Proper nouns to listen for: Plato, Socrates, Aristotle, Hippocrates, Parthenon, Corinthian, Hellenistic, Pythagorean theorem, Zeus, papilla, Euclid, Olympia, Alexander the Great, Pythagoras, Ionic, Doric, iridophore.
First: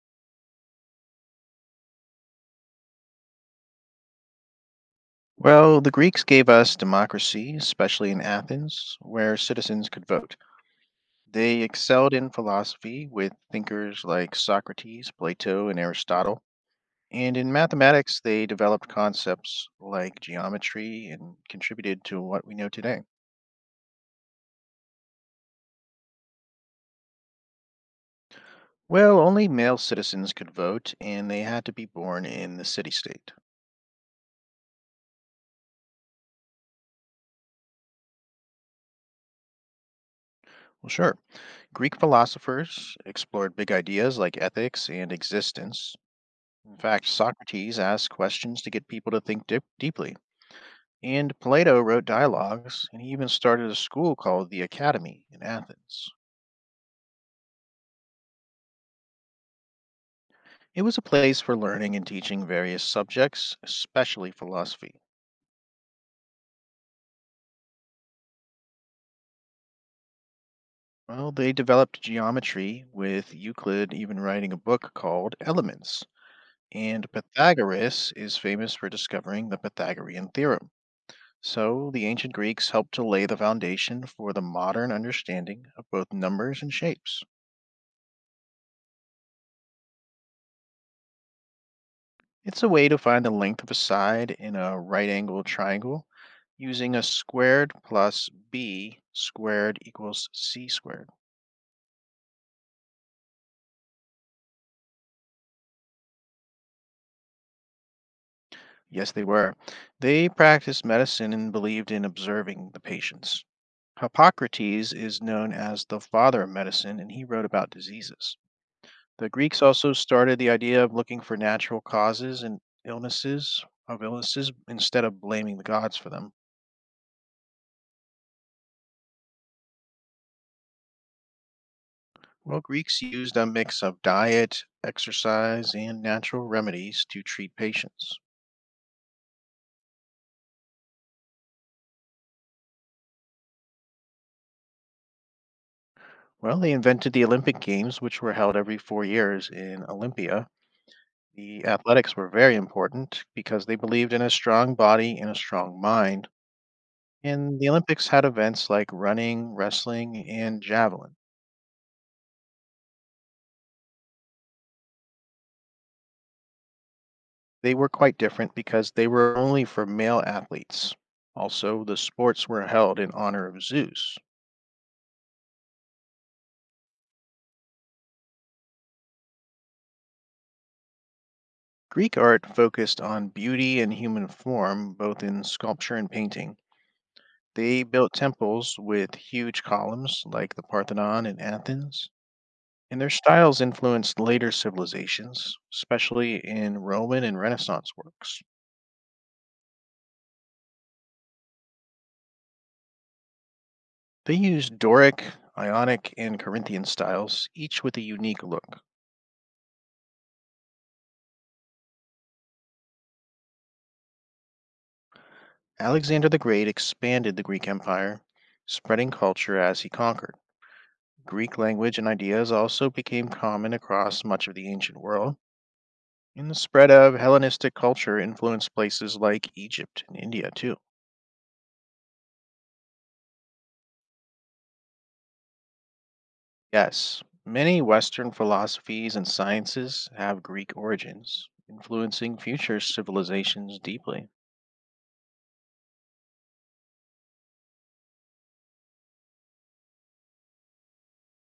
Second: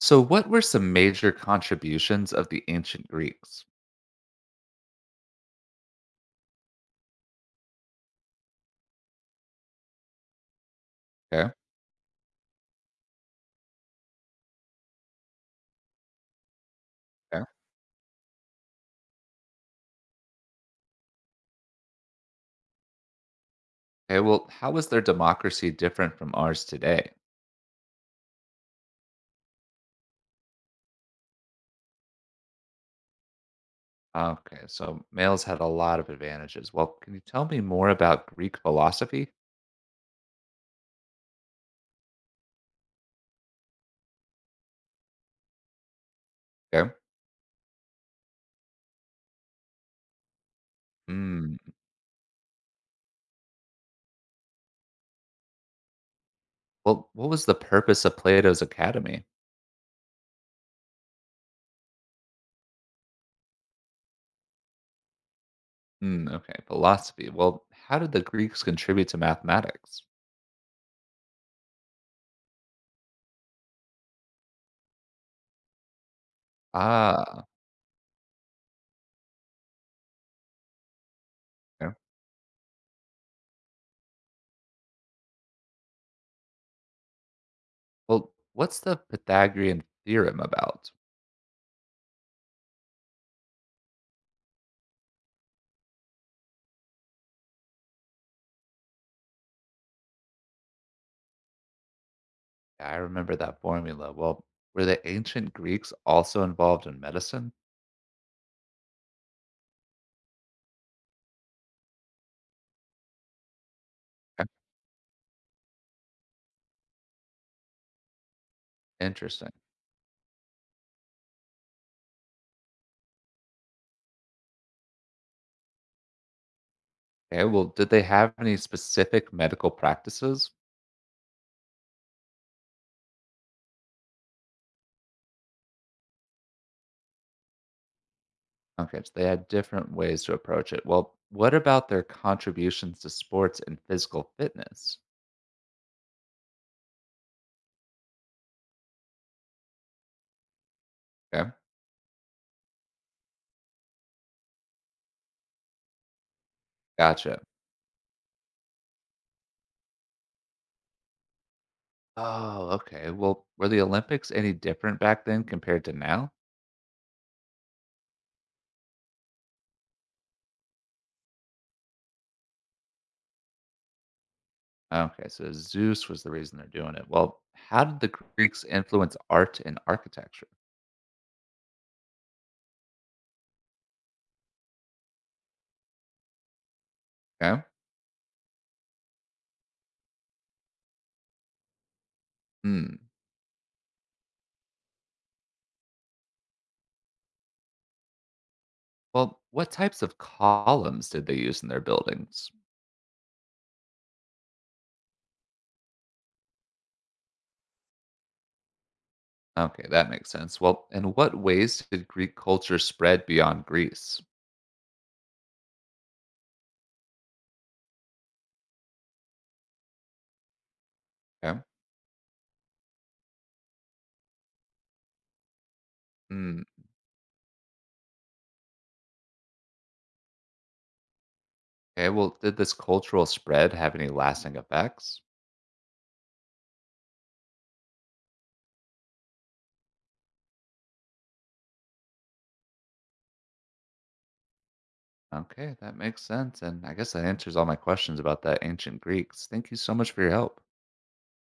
So, what were some major contributions of the ancient Greeks? Well, the Greeks gave us democracy, especially in Athens, where citizens could vote. Okay. Okay. They excelled in philosophy with thinkers like Socrates, Plato, and Aristotle. And in mathematics, they developed concepts like geometry and contributed to what we know today. Okay. Well, how was their democracy different from ours today? Well, only male citizens could vote, and they had to be born in the city state. Okay. So, males had a lot of advantages. Well, can you tell me more about Greek philosophy? Well, sure. Greek philosophers explored big ideas like ethics and existence. In Okay. fact, Socrates asked questions to get people to think deeply. And Mm. Plato wrote dialogues, and he even started a school called the Academy in Athens. Well, what was the purpose of Plato's academy? It was a place for learning and teaching various subjects, especially philosophy. Mm, okay. Philosophy. Well, how did the Greeks contribute to mathematics? Well, they developed geometry, with Euclid even writing a book called Elements. And Ah. Pythagoras is famous for discovering the Pythagorean theorem. So Okay. the ancient Greeks helped to lay the foundation for the modern understanding of both numbers and shapes. Well, what's the Pythagorean theorem about? It's a way to find the length of a side in a right angle triangle using a squared plus b squared equals c squared. I remember that formula. Well, were the ancient Greeks also involved in medicine? Yes, they were. They practiced medicine and believed in observing the patients. Okay. Hippocrates is known as the father of medicine, and he wrote about diseases. The Interesting. Greeks also started the idea of looking for natural causes and illnesses instead of blaming the gods for them. Okay, well, did they have any specific medical practices? Well, Greeks used a mix of diet, exercise, and natural remedies to treat patients. Okay, so they had different ways to approach it. Well, what about their contributions to sports and physical fitness? Well, they invented the Olympic Games, which were held every 4 years in Olympia. Okay, The athletics were very important because they believed in a strong body and a strong mind. gotcha. And the Olympics had events like running, wrestling, and javelin. Oh, okay. Well, were the Olympics any different back then compared to now? They were quite different because they were only for male athletes. Also, the sports were held in honor of Zeus. Okay, so Zeus was the reason they're doing it. Well, how did the Greeks influence art and architecture? Greek art focused on beauty and human form, both in sculpture and painting. Okay. They built temples with huge columns, like the Parthenon in Athens, Hmm. and their styles influenced later civilizations, especially in Roman and Renaissance works. Well, what types of columns did they use in their buildings? They used Doric, Ionic, and Corinthian styles, each with a unique look. Okay, that makes sense. Well, in what ways did Greek culture spread beyond Greece? Alexander the Great expanded the Greek Empire, spreading culture as he conquered. Greek Okay. language and ideas also became common across much of the ancient world. And the Mm, spread of Hellenistic culture influenced places like Egypt and India, too. okay, well, did this cultural spread have any lasting effects? Yes, many Western philosophies and sciences have Greek origins, influencing future civilizations deeply. Okay, that makes sense. And I guess that answers all my questions about that ancient Greeks. Thank you so much for your help.